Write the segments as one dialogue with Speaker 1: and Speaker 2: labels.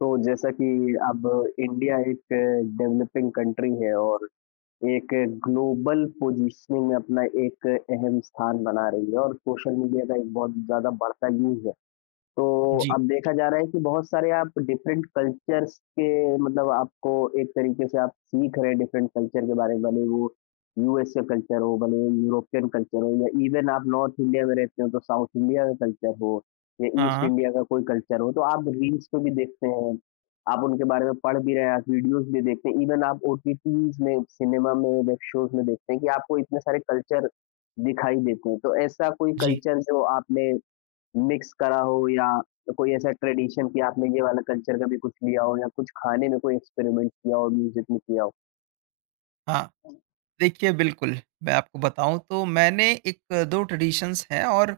Speaker 1: तो जैसा कि अब इंडिया एक डेवलपिंग कंट्री है और एक ग्लोबल पोजीशनिंग में अपना एक अहम स्थान बना रही है और सोशल मीडिया का एक बहुत ज़्यादा बढ़ता यूज़ है। तो
Speaker 2: जी।
Speaker 1: अब देखा जा रहा है कि बहुत सारे आप डिफरेंट कल्चर्स के मतलब आपको एक तरीके से आप सीख रहे हैं डिफरेंट कल्चर के बारे में, भले वो यूएस का कल्चर हो, भले यूरोपियन कल्चर हो या इवन आप नॉर्थ इंडिया में रहते हो तो साउथ इंडिया का कल्चर हो या ईस्ट
Speaker 2: हाँ।
Speaker 1: इंडिया का कोई कल्चर हो, तो आप रील्स पे भी देखते हैं, आप उनके बारे में पढ़ भी रहे हैं, आप वीडियोज़ भी देखते हैं, इवन आप ओटीटीज़ में, सिनेमा में, वेब शोज़ में देखते हैं कि आपको इतने सारे कल्चर दिखाई देते हैं। तो ऐसा कोई
Speaker 2: जी।
Speaker 1: कल्चर जो आपने मिक्स करा हो या कोई ऐसा ट्रेडिशन कि आपने ये वाला कल्चर का भी कुछ लिया हो या कुछ खाने में कोई एक्सपेरिमेंट किया हो म्यूजिक में किया हो?
Speaker 2: हाँ। देखिए बिल्कुल, मैं आपको बताऊँ तो मैंने एक 2 ट्रेडिशंस हैं और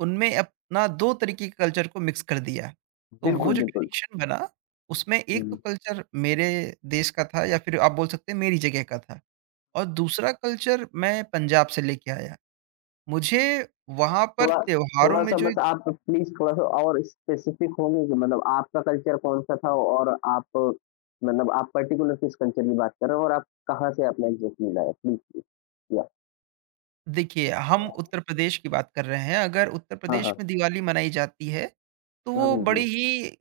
Speaker 2: उनमें अपना 2 तरीके के कल्चर को मिक्स कर दिया। तो वो
Speaker 1: बिल्कुल,
Speaker 2: जो
Speaker 1: बिल्कुल।
Speaker 2: ट्रेडिशन बना उसमें एक तो
Speaker 1: हुँ,
Speaker 2: कल्चर मेरे देश का था या फिर आप बोल सकते हैं मेरी जगह का था और दूसरा कल्चर मैं पंजाब से लेके आया। मुझे वहाँ पर
Speaker 1: थोड़ा
Speaker 2: त्योहारों में
Speaker 1: थोड़ा-सा
Speaker 2: जो
Speaker 1: बस आप प्लीज़ थोड़ा-सा और स्पेसिफिक होंगे कि मतलब आपका कल्चर कौन-सा था और आप मतलब आप पर्टिकुलर किस कल्चर की बात कर रहे हो और आप कहाँ से अपना एग्ज़ैक्टली लाए? Please, please. या
Speaker 2: देखिए, हम उत्तर प्रदेश की बात कर रहे हैं, अगर उत्तर
Speaker 1: हाँ,
Speaker 2: प्रदेश
Speaker 1: हाँ।
Speaker 2: में दिवाली मनाई जाती है, तो
Speaker 1: हुँ,
Speaker 2: वो
Speaker 1: हुँ, हुँ।
Speaker 2: बड़ी ही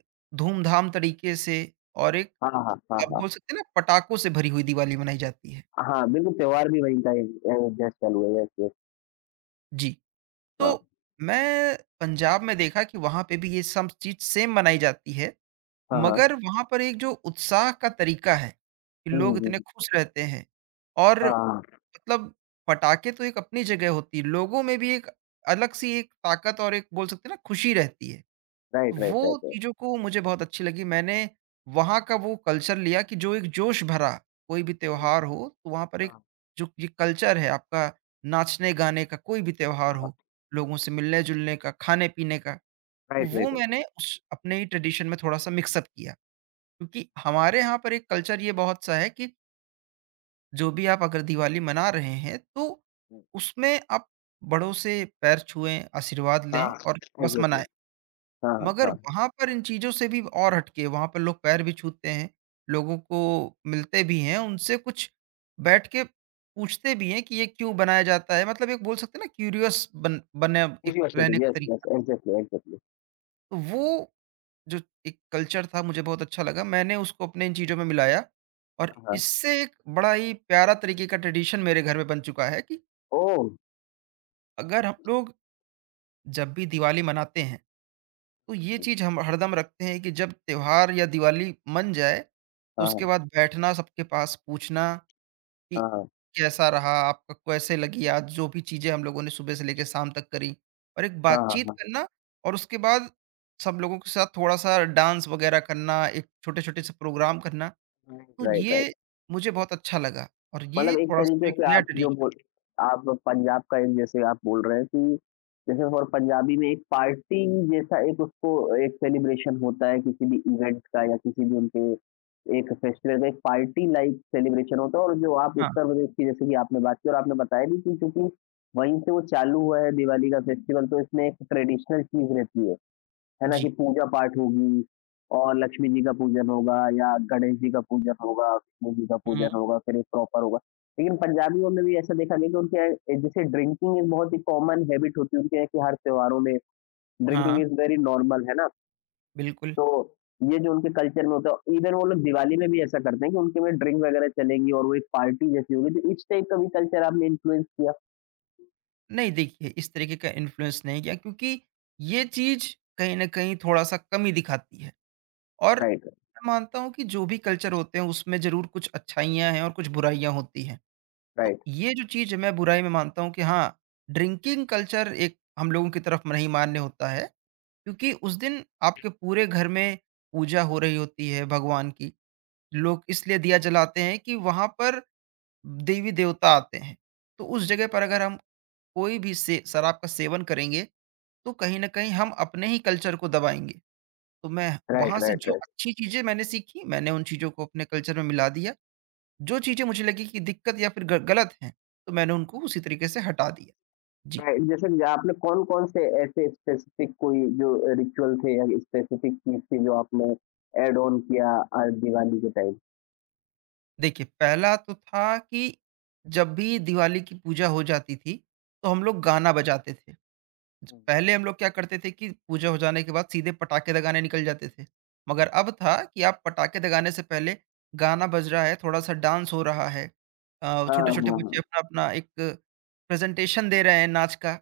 Speaker 2: धूमधाम तरीके से और एक
Speaker 1: हाँ, हाँ, हाँ,
Speaker 2: आप
Speaker 1: हाँ।
Speaker 2: बोल सकते हैं ना पटाखों से भरी हुई दिवाली मनाई जाती है।
Speaker 1: हाँ, बिल्कुल त्योहार भी वहीं का ही जस्ट चालू है। Yes, yes.
Speaker 2: जी,
Speaker 1: हाँ।
Speaker 2: तो मैं पंजाब में देखा कि वहाँ पे भी ये सब चीज़ सेम मनाई जाती है,
Speaker 1: हाँ, हाँ।
Speaker 2: मगर वहाँ पर एक जो उत्साह का तरीका है, कि
Speaker 1: हुँ,
Speaker 2: लोग
Speaker 1: हुँ,
Speaker 2: इतने
Speaker 1: हुँ।
Speaker 2: खुश रहते हैं और
Speaker 1: हाँ, हाँ।
Speaker 2: मतलब पटाखे तो एक अपनी जगह होती है, लोगों में भी एक अलग-सी एक ताकत और एक बोल सकते हैं ना खुशी रहती है।
Speaker 1: Right, right,
Speaker 2: वो
Speaker 1: right, right.
Speaker 2: चीज़ों को मुझे बहुत अच्छी लगी। मैंने वहाँ का वो कल्चर लिया कि जो एक जोश भरा, कोई भी
Speaker 1: Hmm.
Speaker 2: त्योहार हो, तो वहाँ पर एक
Speaker 1: Huh,
Speaker 2: जो ये कल्चर है आपका नाचने-गाने का, कोई भी त्योहार
Speaker 1: huh.
Speaker 2: हो, लोगों से मिलने-जुलने का, खाने-पीने का, तो
Speaker 1: Right, right,
Speaker 2: वो
Speaker 1: right.
Speaker 2: मैंने उस अपने ही ट्रेडिशन में थोड़ा-सा मिक्स अप किया। क्योंकि हमारे यहाँ पर एक कल्चर ये बहुत सा है कि जो भी आप अगर दिवाली मना रहे हैं, तो
Speaker 1: Hmm.
Speaker 2: उसमें आप बड़ों से पैर छुएँ, आशीर्वाद लें
Speaker 1: Ah.
Speaker 2: और बस मनाएँ।
Speaker 1: Exactly. Ah.
Speaker 2: मगर
Speaker 1: Ah.
Speaker 2: वहाँ पर इन चीज़ों से भी और हटके, वहाँ पर लोग पैर भी छूते हैं, लोगों को मिलते भी हैं, उनसे कुछ बैठ के पूछते भी हैं कि ये क्यों बनाया जाता है? मतलब एक बोल सकते हैं ना क्यूरियस बन बने
Speaker 1: If
Speaker 2: एक
Speaker 1: you are
Speaker 2: रहने
Speaker 1: studying,
Speaker 2: का
Speaker 1: yes, yes,
Speaker 2: तरीका।
Speaker 1: exactly, exactly.
Speaker 2: तो वो जो एक कल्चर था मुझे बहुत अच्छा लगा, मैंने उसको अपने इन चीज़ों में मिलाया और
Speaker 1: Hmm. Uh-huh.
Speaker 2: इससे एक बड़ा ही प्यारा तरीके का ट्रेडिशन मेरे घर में बन चुका है कि
Speaker 1: Oh,
Speaker 2: अगर हम लोग जब भी दिवाली मनाते हैं तो ये
Speaker 1: hmm.
Speaker 2: चीज़ हम हरदम रखते हैं कि जब त्योहार या दिवाली मन जाए, तो
Speaker 1: Ah.
Speaker 2: उसके बाद बैठना सबके पास पूछना कि
Speaker 1: Ah.
Speaker 2: कैसा रहा, आपका कैसे लगी आज जो भी चीज़ें हम लोगों ने सुबह से लेके शाम तक करी और एक
Speaker 1: Ah.
Speaker 2: बातचीत
Speaker 1: Huh.
Speaker 2: करना और उसके बाद सब लोगों के साथ थोड़ा-सा डांस वगैरह करना, एक छोटे-छोटे से प्रोग्राम करना,
Speaker 1: Hmm.
Speaker 2: तो
Speaker 1: Right, right.
Speaker 2: ये मुझे बहुत अच्छा लगा और ये
Speaker 1: मतलब एक
Speaker 2: थोड़ा-सा
Speaker 1: तरीके
Speaker 2: एक
Speaker 1: से
Speaker 2: नया
Speaker 1: आप जो बोल
Speaker 2: ट्रेडिशन।
Speaker 1: आप पंजाब का एक जैसे आप बोल रहे हैं कि जैसे फॉर पंजाबी में एक पार्टी जैसा एक उसको एक सेलिब्रेशन होता है किसी भी इवेंट का या किसी भी उनके एक फेस्टिवल का एक पार्टी लाइक सेलिब्रेशन होता है और जो आप
Speaker 2: हाँ,
Speaker 1: उत्तर प्रदेश की जैसे कि आपने बात की और आपने बताया भी कि क्योंकि वहीं से वो चालू हुआ है दिवाली का फेस्टिवल तो इसमें एक ट्रेडिशनल चीज़ रहती है। है ना? कि
Speaker 2: जी।
Speaker 1: पूजा पाठ होगी और लक्ष्मी जी का पूजन होगा या गणेश जी का पूजन होगा, विष्णु जी का
Speaker 2: हुँ,
Speaker 1: पूजन होगा, फिर एक प्रॉपर होगा। लेकिन पंजाबियों में भी ऐसा देखा गया कि उनके यहाँ जैसे ड्रिंकिंग एक बहुत ही कॉमन हैबिट होती है उनके यहाँ कि हर त्योहारों में ड्रिंकिंग
Speaker 2: हाँ,
Speaker 1: इज़ वेरी नॉर्मल है ना?
Speaker 2: बिल्कुल।
Speaker 1: तो ये जो उनके कल्चर में होता है इवन वो लोग दिवाली में भी ऐसा करते हैं कि उनके में ड्रिंक वगैरह चलेगी और वो एक पार्टी जैसी होगी। तो इस टाइप का भी कल्चर आपने इन्फ्लुएंस किया?
Speaker 2: नहीं देखिए, इस तरीके का इन्फ्लुएंस नहीं किया क्योंकि ये चीज़ कहीं न कहीं थोड़ा-सा कमी दिखाती है और
Speaker 1: राइट,
Speaker 2: मैं मानता हूँ कि जो भी कल्चर होते हैं उसमें ज़रूर कुछ अच्छाइयाँ हैं और कुछ बुराइयाँ होती हैं। तो
Speaker 1: राइट,
Speaker 2: ये जो चीज़ है मैं बुराई में मानता हूँ कि हाँ, ड्रिंकिंग कल्चर एक हम लोगों की तरफ नहीं मान्य होता है क्योंकि उस दिन आपके पूरे घर में पूजा हो रही होती है भगवान की। लोग इसलिए दिया जलाते हैं कि वहाँ पर देवी-देवता आते हैं। तो उस जगह पर अगर हम कोई भी से शराब का सेवन करेंगे तो कहीं न कहीं हम अपने ही कल्चर को दबाएँगे। तो मैं
Speaker 1: राइट,
Speaker 2: वहाँ से
Speaker 1: राइट, राइट,
Speaker 2: जो
Speaker 1: राइट।
Speaker 2: अच्छी चीज़ें मैंने सीखी, मैंने उन चीज़ों को अपने कल्चर में मिला दिया। जो चीज़ें मुझे लगी कि दिक्कत या फिर ग गलत हैं, तो मैंने उनको उसी तरीके से हटा दिया। जी।
Speaker 1: राइट, जैसे कि आपने कौन-कौन से ऐसे स्पेसिफिक कोई जो रिचुअल थे या स्पेसिफिक चीज़ थी जो आपने ऐड ऑन किया दिवाली के टाइम?
Speaker 2: देखिए, पहला तो था कि जब भी दिवाली की पूजा हो जाती थी, तो हम लोग गाना बजाते थे। पहले हम लोग क्या करते थे कि पूजा हो जाने के बाद सीधे पटाखे दगाने निकल जाते थे। मगर अब था कि आप पटाखे दगाने से पहले गाना बज रहा है, थोड़ा-सा डांस हो रहा है।
Speaker 1: हाँ,
Speaker 2: छोटे-छोटे
Speaker 1: हाँ,
Speaker 2: बच्चे
Speaker 1: हाँ।
Speaker 2: अपना-अपना एक प्रेज़ेंटेशन दे रहे हैं नाच का।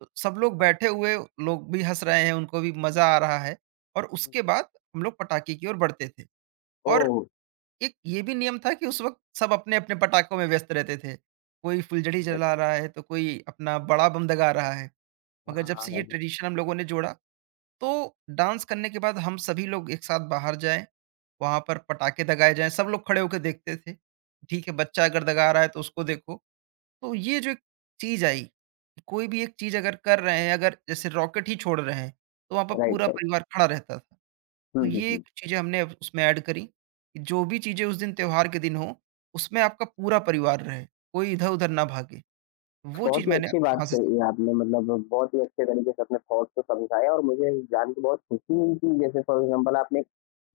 Speaker 2: तो सब लोग बैठे हुए लोग भी हँस रहे हैं, उनको भी मज़ा आ रहा है और
Speaker 1: हुँ,
Speaker 2: उसके
Speaker 1: हुँ।
Speaker 2: बाद हम लोग पटाखे की ओर बढ़ते थे। और
Speaker 1: ओह!
Speaker 2: एक ये भी नियम था कि उस वक़्त सब अपने-अपने पटाखों में व्यस्त रहते थे। कोई फुलझड़ी
Speaker 1: राइट।
Speaker 2: जला रहा है, तो कोई अपना बड़ा बम दगा रहा है। मगर जब से ये
Speaker 1: हाँ,
Speaker 2: ट्रेडिशन हम लोगों ने जोड़ा तो डांस करने के बाद हम सभी लोग एक साथ बाहर जाएं, वहां पर पटाखे दगाए जाएं, सब लोग खड़े होकर देखते थे। ठीक है, बच्चा अगर दगा रहा है तो उसको देखो। तो ये जो एक चीज आई कि कोई भी एक चीज अगर कर रहे हैं, अगर जैसे रॉकेट ही छोड़ रहे हैं, तो वहां पर पूरा
Speaker 1: राइट, राइट।
Speaker 2: परिवार खड़ा रहता था। तो
Speaker 1: हुँ, हुँ,
Speaker 2: ये
Speaker 1: हुँ।
Speaker 2: कुछ चीजें हमने अब उसमें ऐड करी कि जो भी चीजें उस दिन त्योहार के दिन हो, उसमें आपका पूरा परिवार रहे, कोई इधर उधर ना भागे। वो
Speaker 1: बहुत
Speaker 2: चीज
Speaker 1: ही
Speaker 2: मैंने
Speaker 1: अच्छी बात
Speaker 2: वहां से
Speaker 1: कही आपने मतलब बहुत ही अच्छे तरीके से अपने थॉट्स को समझाए और मुझे जान के बहुत खुशी हुई कि जैसे फॉर एग्जांपल आपने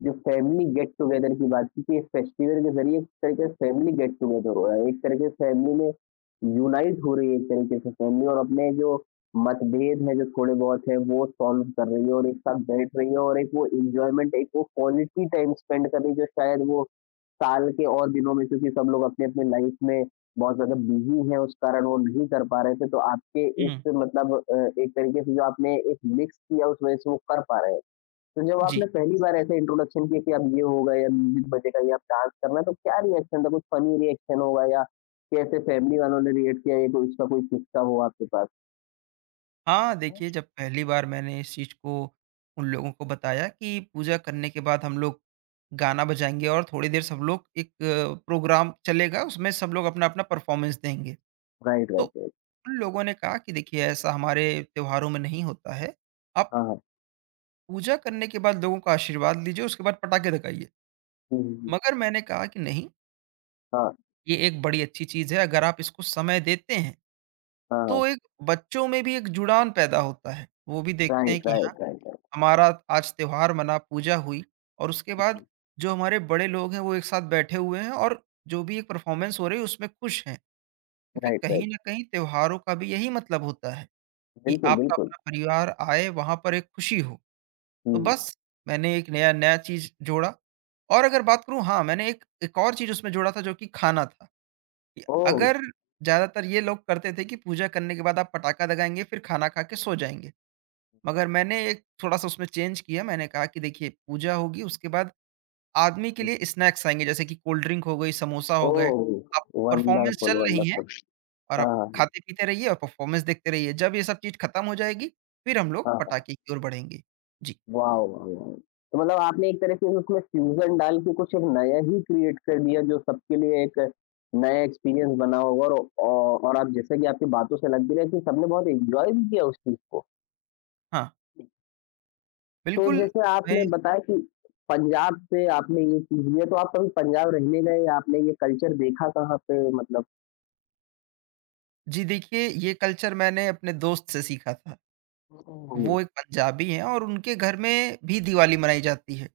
Speaker 1: जो फैमिली गेट टुगेदर की बात की कि इस फेस्टिवल के ज़रिए एक तरीके से फैमिली गेट टुगेदर हो रहा है। एक तरीके से फैमिली में यूनाइट हो रही है एक तरीके से फैमिली और अपने जो मतभेद हैं जो थोड़े बहुत हैं वो सॉल्व कर रही है और एक साथ बैठ रही है और एक वो एन्जॉयमेंट एक वो क्वालिटी टाइम स्पेंड कर रही है जो शायद वो साल के और दिनों में क्योंकि सब लोग अपने-अपने लाइफ़ में बहुत ज़्यादा बिज़ी हैं उस कारण वो नहीं कर पा रहे थे, तो आपके
Speaker 2: सीखी।
Speaker 1: इस मतलब एक तरीके से जो आपने एक मिक्स किया उस वजह से वो कर पा रहे हैं। तो जब
Speaker 2: जी
Speaker 1: आपने पहली बार ऐसे इंट्रोडक्शन किया कि अब ये होगा या म्यूज़िक बजेगा या अब डांस करना है, तो क्या रिएक्शन था? कुछ फ़नी रिएक्शन होगा या कैसे फैमिली वालों ने रिएक्ट किया या कोई उसका कोई किस्सा हो आपके पास?
Speaker 2: हाँ, देखिए जब पहली बार मैंने इस चीज़ को उन लोगों को बताया कि पूजा करने के बाद हम लोग गाना बजाएँगे और थोड़ी देर सब लोग एक प्रोग्राम चलेगा, उसमें सब लोग अपना-अपना परफ़ॉर्मेंस देंगे।
Speaker 1: राइट,
Speaker 2: तो
Speaker 1: राइट, राइट।
Speaker 2: उन लोगों ने कहा कि देखिए ऐसा हमारे त्योहारों में नहीं होता है, आप
Speaker 1: हाँ, हाँ।
Speaker 2: पूजा करने के बाद लोगों का आशीर्वाद लीजिए, उसके बाद पटाखे दगाइए।
Speaker 1: हुँ, हुँ, हुँ।
Speaker 2: मगर मैंने कहा कि नहीं,
Speaker 1: हाँ,
Speaker 2: ये एक बड़ी अच्छी चीज़ है, अगर आप इसको समय देते हैं,
Speaker 1: हाँ,
Speaker 2: तो
Speaker 1: हाँ।
Speaker 2: एक बच्चों में भी एक जुड़ान पैदा होता है। वो भी देखते हैं
Speaker 1: राइट,
Speaker 2: कि
Speaker 1: राइट,
Speaker 2: हाँ
Speaker 1: राइट, राइट।
Speaker 2: हमारा आज त्योहार मना, पूजा हुई और उसके
Speaker 1: हुँ,
Speaker 2: बाद
Speaker 1: हुँ।
Speaker 2: जो हमारे बड़े लोग हैं वो एक साथ बैठे हुए हैं और जो भी एक परफॉर्मेंस हो रही है उसमें खुश हैं। क्योंकि
Speaker 1: राइट,
Speaker 2: कहीं
Speaker 1: राइट।
Speaker 2: न कहीं त्योहारों का भी यही मतलब होता है कि
Speaker 1: बिल्कुल,
Speaker 2: आपका
Speaker 1: बिल्कुल।
Speaker 2: अपना परिवार आए, वहाँ पर एक खुशी हो। तो
Speaker 1: हुँ।
Speaker 2: बस मैंने एक नया नया चीज़ जोड़ा और अगर बात करूँ हाँ, मैंने एक एक और चीज़ उसमें जोड़ा था जो कि खाना था। कि
Speaker 1: ओह!
Speaker 2: अगर ज़्यादातर ये लोग करते थे कि पूजा करने के बाद आप पटाखा दगाएँगे फिर खाना खा के सो जाएँगे। मगर मैंने एक थोड़ा-सा उसमें चेंज किया, मैंने कहा कि देखिए पूजा होगी उसके बाद आदमी के लिए स्नैक्स आएँगे जैसे कि कोल्ड ड्रिंक हो गई, समोसा हो गए।
Speaker 1: ओह!
Speaker 2: आप परफॉर्मेंस
Speaker 1: वंडरफुल,
Speaker 2: चल रही है
Speaker 1: वंडरफुल।
Speaker 2: और
Speaker 1: हाँ,
Speaker 2: आप
Speaker 1: हाँ।
Speaker 2: खाते-पीते रहिए और परफॉर्मेंस देखते रहिए। जब ये सब चीज़ खत्म हो जाएगी, फिर हम लोग
Speaker 1: हाँ, हाँ।
Speaker 2: पटाखे की ओर बढ़ेंगे। जी,
Speaker 1: वाओ, वाओ, वाओ! तो मतलब आपने एक तरह से उसमें फ्यूज़न डाल के कुछ एक नया ही क्रिएट कर दिया जो सबके लिए एक नया एक्सपीरियंस बना होगा और औ और आप जैसा कि आपकी बातों से लग भी रहा है कि सबने बहुत एन्जॉय भी किया उस चीज़ को।
Speaker 2: हाँ,
Speaker 1: तो
Speaker 2: बिल्कुल
Speaker 1: जैसे
Speaker 2: उसमें।
Speaker 1: आपने बताया कि पंजाब से आपने ये चीज़ लिया तो आप कभी पंजाब रहने गए या आपने ये कल्चर देखा कहाँ पे मतलब?
Speaker 2: जी देखिए, ये कल्चर मैंने अपने दोस्त से सीखा था।
Speaker 1: हुँ।
Speaker 2: वो एक पंजाबी हैं और उनके घर में भी दिवाली मनाई जाती है।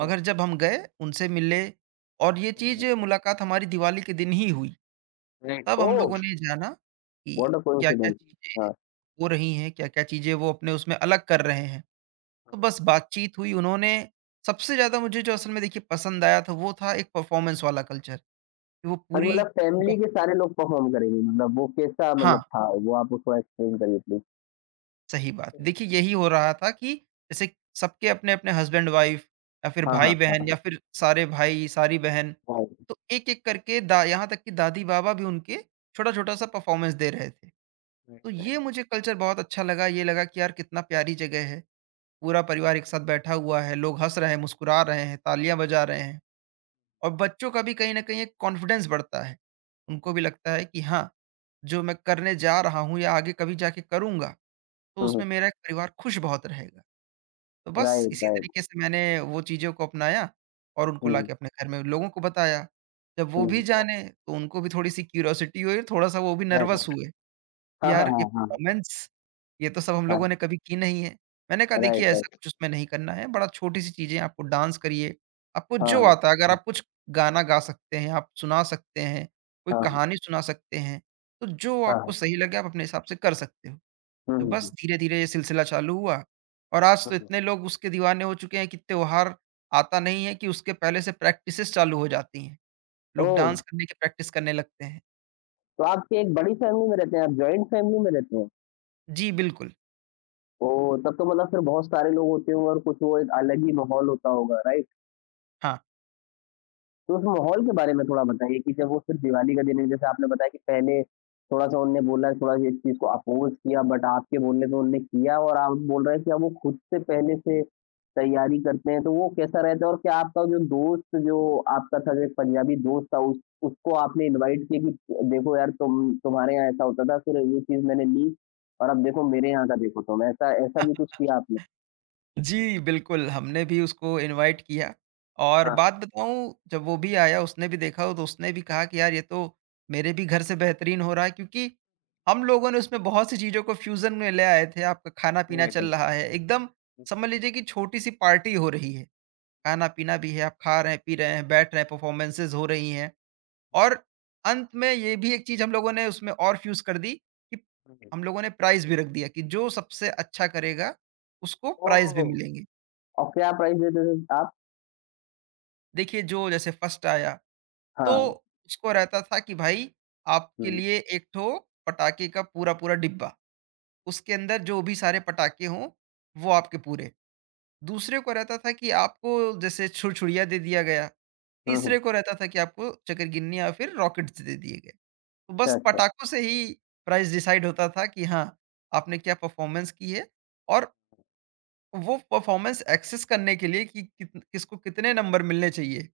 Speaker 2: मगर जब हम गए, उनसे मिले और ये चीज़
Speaker 1: ओह!
Speaker 2: मुलाकात हमारी दिवाली के दिन ही हुई।
Speaker 1: ग्रेट
Speaker 2: तब हम
Speaker 1: ओह!
Speaker 2: लोगों ने जाना
Speaker 1: व्हाट
Speaker 2: कि
Speaker 1: अ
Speaker 2: क्या-क्या
Speaker 1: कोइंसिडेंस।
Speaker 2: चीज़ें
Speaker 1: हाँ,
Speaker 2: हो रही हैं, क्या-क्या चीज़ें वो अपने उसमें अलग कर रहे हैं। तो बस बातचीत हुई, उन्होंने सबसे ज़्यादा मुझे जो असल में देखिए पसंद आया था वो था एक परफ़ॉर्मेंस वाला कल्चर, कि वो
Speaker 1: और
Speaker 2: पूरी
Speaker 1: मतलब
Speaker 2: उनका
Speaker 1: फैमिली के सारे लोग परफ़ॉर्म करेंगे मतलब वो कैसा मतलब
Speaker 2: हाँ,
Speaker 1: था? वो आप उसको एक्सप्लेन करिए प्लीज़।
Speaker 2: सही बात। देखिए यही हो रहा था कि जैसे सबके अपने-अपने हस्बैंड-वाइफ या फिर
Speaker 1: हाँ, हाँ, हाँ,
Speaker 2: भाई-बहन या फिर सारे भाई, सारी बहन,
Speaker 1: हाँ,
Speaker 2: तो एक-एक करके दा यहाँ तक कि दादी-बाबा भी उनके छोटा-छोटा सा परफ़ॉर्मेंस दे रहे थे।
Speaker 1: राइट,
Speaker 2: तो
Speaker 1: राइट,
Speaker 2: ये मुझे कल्चर बहुत अच्छा लगा, ये लगा कि यार कितना प्यारी जगह है। पूरा परिवार एक साथ बैठा हुआ है, लोग हँस रहे हैं, मुस्कुरा रहे हैं, तालियाँ बजा रहे हैं और बच्चों का भी कहीं न कहीं एक कॉन्फिडेंस बढ़ता है। उनको भी लगता है कि हाँ, जो मैं करने जा रहा हूँ या आगे कभी जाके करूँगा, तो
Speaker 1: राइट। हुँ,
Speaker 2: उसमें
Speaker 1: हुँ,
Speaker 2: मेरा एक परिवार खुश बहुत रहेगा। तो बस
Speaker 1: राइट,
Speaker 2: इसी तरीके
Speaker 1: राइट।
Speaker 2: से मैंने वो चीज़ों को अपनाया और उनको
Speaker 1: हुँ,
Speaker 2: लाके अपने घर में लोगों को बताया। जब वो
Speaker 1: हुँ,
Speaker 2: भी
Speaker 1: हुँ,
Speaker 2: जाने, तो उनको भी थोड़ी-सी क्यूरियोसिटी हुई, थोड़ा-सा वो भी
Speaker 1: हुँ, राइट,
Speaker 2: नर्वस
Speaker 1: राइट।
Speaker 2: हुए।
Speaker 1: हाँ, हाँ,
Speaker 2: यार ये
Speaker 1: हाँ, हाँ,
Speaker 2: परफॉर्मेंस, ये तो सब हम
Speaker 1: हाँ,
Speaker 2: लोगों ने कभी की नहीं है। मैंने कहा
Speaker 1: राइट,
Speaker 2: देखिए ऐसा
Speaker 1: राइट।
Speaker 2: कुछ उसमें नहीं करना है, बड़ा छोटी-सी चीज़ें आपको डांस करिए, आपको
Speaker 1: हाँ,
Speaker 2: जो
Speaker 1: हाँ,
Speaker 2: आता है अगर आप कुछ गाना गा सकते हैं, आप सुना सकते हैं, कोई
Speaker 1: हाँ, हाँ,
Speaker 2: कहानी सुना सकते हैं, तो जो
Speaker 1: हाँ,
Speaker 2: आपको
Speaker 1: हाँ।
Speaker 2: सही लगे आप अपने हिसाब से कर सकते हो।
Speaker 1: हुँ,
Speaker 2: तो
Speaker 1: हुँ,
Speaker 2: बस
Speaker 1: हुँ,
Speaker 2: धीरे-धीरे ये सिलसिला चालू हुआ और आज तो
Speaker 1: हुँ, हुँ।
Speaker 2: इतने लोग उसके दीवाने हो चुके हैं कि त्योहार आता नहीं है कि उसके पहले से प्रैक्टिसेज़ चालू हो जाती हैं। लोग
Speaker 1: ओह!
Speaker 2: डांस करने की प्रैक्टिस करने लगते हैं।
Speaker 1: तो आपकी एक बड़ी फैमिली में रहते हैं आप, जॉइंट फैमिली में रहते हैं?
Speaker 2: जी, बिल्कुल।
Speaker 1: ओह! तब तो मतलब फिर बहुत सारे लोग होते होंगे और कुछ वो एक अलग ही माहौल होता होगा, राइट?
Speaker 2: हाँ।
Speaker 1: तो उस माहौल के बारे में थोड़ा बताइए कि जब वो सिर्फ़ दिवाली का दिन है, जैसे आपने बताया कि पहले थोड़ा-सा उनने बोला, थोड़ा सा इस चीज़ को अपोज़ किया बट आपके बोलने पे उनने किया और आप बोल रहे हैं कि अब वो खुद से पहले से तैयारी करते हैं, तो वो कैसा रहता है? और क्या आपका जो दोस्त जो आपका था, जो एक पंजाबी दोस्त था, उस उसको आपने इनवाइट किया कि देखो यार तुम तुम्हारे यहाँ ऐसा होता था, फिर ये चीज़ मैंने ली और अब देखो मेरे यहाँ का देखो तुम, ऐसा ऐसा भी कुछ किया आपने?
Speaker 2: जी, बिल्कुल, हमने भी उसको इनवाइट किया और बात बताऊँ जब वो भी आया उसने भी देखा तो उसने भी कहा कि यार ये तो मेरे भी घर से बेहतरीन हो रहा है क्योंकि हम लोगों ने उसमें बहुत सी चीज़ों को फ्यूज़न में ले आए थे। आपका खाना-पीना चल रहा है, एकदम समझ लीजिए कि छोटी-सी पार्टी हो रही है। खाना-पीना भी है, आप खा रहे हैं, पी रहे हैं, बैठ रहे हैं, परफ़ॉर्मेंसेज़ हो रही हैं और अंत में ये भी एक चीज़ हम लोगों ने उसमें और फ्यूज़ कर दी कि
Speaker 1: हुँ,
Speaker 2: हम लोगों ने प्राइज़ भी रख दिया कि जो सबसे अच्छा करेगा उसको
Speaker 1: ओह!
Speaker 2: प्राइज़ भी मिलेंगे।
Speaker 1: और क्या प्राइस देते थे आप?
Speaker 2: देखिए जो जैसे फर्स्ट आया तो
Speaker 1: हाँ,
Speaker 2: उसको रहता था कि भाई आपके
Speaker 1: हुँ,
Speaker 2: लिए एक ठो पटाखे का पूरा पूरा डिब्बा, उसके अंदर जो भी सारे पटाखे हों वो आपके पूरे। दूसरे को रहता था कि आपको जैसे छुरछुरिया दे दिया गया।
Speaker 1: हुँ, हुँ,
Speaker 2: तीसरे को रहता था कि आपको चकरगिन्नी या फिर रॉकेट्स दे दिए गए। तो
Speaker 1: अच्छा,
Speaker 2: बस
Speaker 1: अच्छा।
Speaker 2: पटाखों से ही प्राइस डिसाइड होता था कि हाँ आपने क्या परफॉर्मेंस की है। और वो परफॉर्मेंस एक्सेस करने के लिए कि किसको कितने नंबर मिलने चाहिए,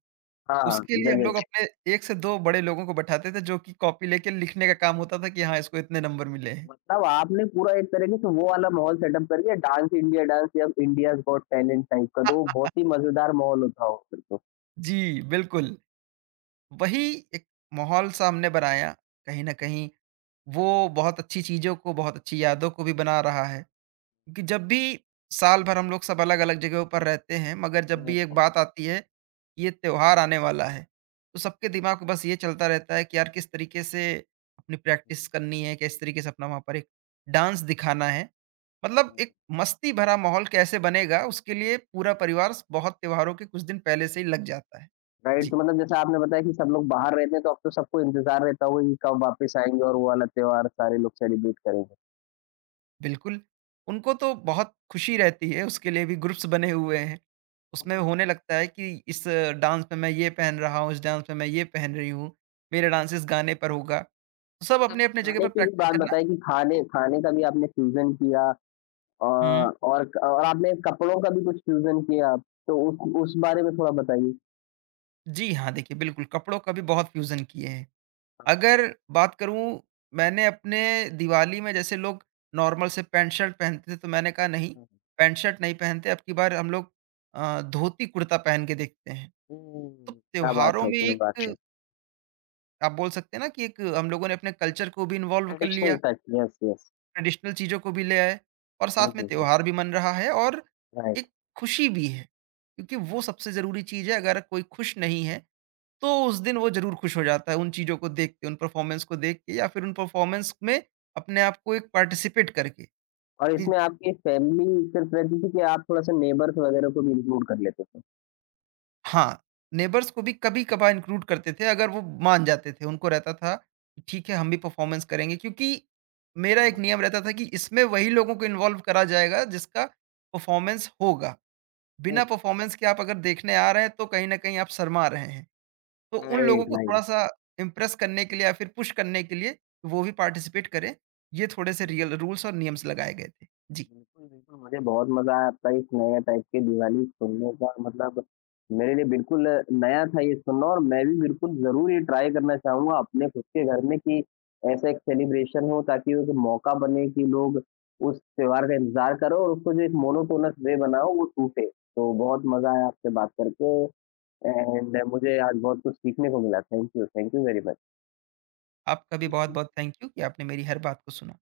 Speaker 1: हाँ,
Speaker 2: उसके लिए हम लोग
Speaker 1: गजब!
Speaker 2: अपने 1 से 2 बड़े लोगों को बैठाते थे जो कि कॉपी लेके लिखने का काम होता था कि हाँ, इसको इतने नंबर मिले हैं।
Speaker 1: मतलब आपने पूरा एक तरीके से वो वाला माहौल सेटअप कर दिया डांस इंडिया डांस या इंडियाज़ गॉट टैलेंट टाइप का, तो वो बहुत ही मज़ेदार माहौल होता होगा फिर तो,
Speaker 2: जी, बिल्कुल। वही एक माहौल-सा हमने बनाया, कहीं न कहीं वो बहुत अच्छी चीज़ों को, बहुत अच्छी यादों को भी बना रहा है। कि जब भी साल भर हम लोग सब अलग-अलग जगहों पर रहते हैं, मगर जब भी एक बात आती है, ये त्योहार आने वाला है, तो सबके दिमाग में बस ये चलता रहता है कि यार किस तरीके से अपनी प्रैक्टिस करनी है, किस तरीके से अपना वहाँ पर एक डांस दिखाना है। मतलब एक मस्ती भरा माहौल कैसे बनेगा, उसके लिए पूरा परिवार स बहुत त्योहारों के कुछ दिन पहले से ही लग जाता है।
Speaker 1: राइट?
Speaker 2: जी,
Speaker 1: तो मतलब जैसे आपने बताया कि सब लोग बाहर रहते हैं, तो अब तो सबको इंतज़ार रहता होगा कि कब वापस आएँगे और वो वाला त्योहार सारे लोग सेलिब्रेट करेंगे।
Speaker 2: बिल्कुल। उनको तो बहुत खुशी रहती है, उसके लिए भी ग्रुप्स बने हुए हैं। उसमें
Speaker 1: हुँ,
Speaker 2: होने लगता है कि इस डांस में मैं ये पहन रहा हूँ, इस डांस में मैं ये पहन रही हूँ, मेरा डांस इस गाने पर होगा। तो सब
Speaker 1: आपने
Speaker 2: अपने-अपने जगह
Speaker 1: खाने
Speaker 2: पर
Speaker 1: की भी
Speaker 2: प्रैक्टिस
Speaker 1: बात
Speaker 2: करना।
Speaker 1: बताई कि खाने खाने का भी आपने फ्यूज़न किया अ,
Speaker 2: हुँ।
Speaker 1: और आपने कपड़ों का भी कुछ फ्यूज़न किया, तो उस बारे में थोड़ा बताइए?
Speaker 2: जी हाँ, देखिए बिल्कुल, कपड़ों का भी बहुत फ्यूज़न किए हैं। अगर बात करूँ, मैंने अपने दिवाली में जैसे लोग नॉर्मल से पैंट शर्ट पहनते थे, तो मैंने कहा नहीं,
Speaker 1: हुँ,
Speaker 2: पैंट शर्ट नहीं पहनते, अब की बार हम लोग धोती कुर्ता पहन के देखते हैं। तो
Speaker 1: हुँ, क्या बात
Speaker 2: त्योहारों
Speaker 1: है!
Speaker 2: में
Speaker 1: क्या बात है!
Speaker 2: एक आप बोल सकते हैं ना कि एक हम लोगों ने अपने कल्चर को भी इन्वॉल्व कर
Speaker 1: ट्रेडिशनल
Speaker 2: लिया।
Speaker 1: Touch, yes, yes.
Speaker 2: ट्रेडिशनल चीज़ों को भी ले आए और
Speaker 1: हुँ,
Speaker 2: साथ में
Speaker 1: हुँ, हुँ,
Speaker 2: त्योहार भी मन रहा है और
Speaker 1: राइट
Speaker 2: एक खुशी भी है क्योंकि वो सबसे ज़रूरी चीज़ है, अगर कोई खुश नहीं है तो उस दिन वो ज़रूर खुश हो जाता है उन चीज़ों को देख के, उन परफॉर्मेंस को देख के या फिर उन परफॉर्मेंस में अपने आप को एक पार्टिसिपेट करके
Speaker 1: और
Speaker 2: कि
Speaker 1: इसमें आपकी फैमिली सिर्फ़ रहती थी कि आप थोड़ा-सा नेबर्स वगैरह को भी इंक्लूड कर लेते थे?
Speaker 2: हाँ। नेबर्स को भी कभी कभार इंक्लूड करते थे, अगर वो मान जाते थे उनको रहता था कि ठीक है हम भी परफॉर्मेंस करेंगे, क्योंकि मेरा
Speaker 1: हाँ,
Speaker 2: एक
Speaker 1: हाँ।
Speaker 2: नियम रहता था कि इसमें वही लोगों को इन्वॉल्व करा जाएगा जिसका परफॉर्मेंस होगा।
Speaker 1: हुँ,
Speaker 2: बिना
Speaker 1: हुँ।
Speaker 2: परफॉर्मेंस के आप अगर देखने आ रहे हैं तो कहीं न कहीं आप शर्मा रहे हैं। तो उन लोगों
Speaker 1: राइट,
Speaker 2: को
Speaker 1: राइट।
Speaker 2: थोड़ा-सा इम्प्रेस करने के लिए या फिर पुश करने के लिए वो भी पार्टिसिपेट करें, ये थोड़े से रियल रूल्स और नियम्स लगाए गए थे। जी,
Speaker 1: बिल्कुल, बिल्कुल, मुझे बहुत मज़ा आया आपका इस नए टाइप की दिवाली सुनने का मतलब मेरे लिए बिल्कुल नया था ये सुनना और मैं भी बिल्कुल ज़रूर ये ट्राई करना चाहूँगा अपने खुद के घर में कि ऐसा एक सेलिब्रेशन हो ताकि एक मौका बने कि लोग उस त्योहार का इंतज़ार करो और उसको जो एक मोनोटोनस वे बना हो वो टूटे। तो बहुत मज़ा आया आपसे बात करके एंड मुझे आज बहुत कुछ सीखने को मिला। Thank you very much. Thank
Speaker 2: आपका भी बहुत-बहुत थैंक यू कि आपने मेरी हर बात को सुना।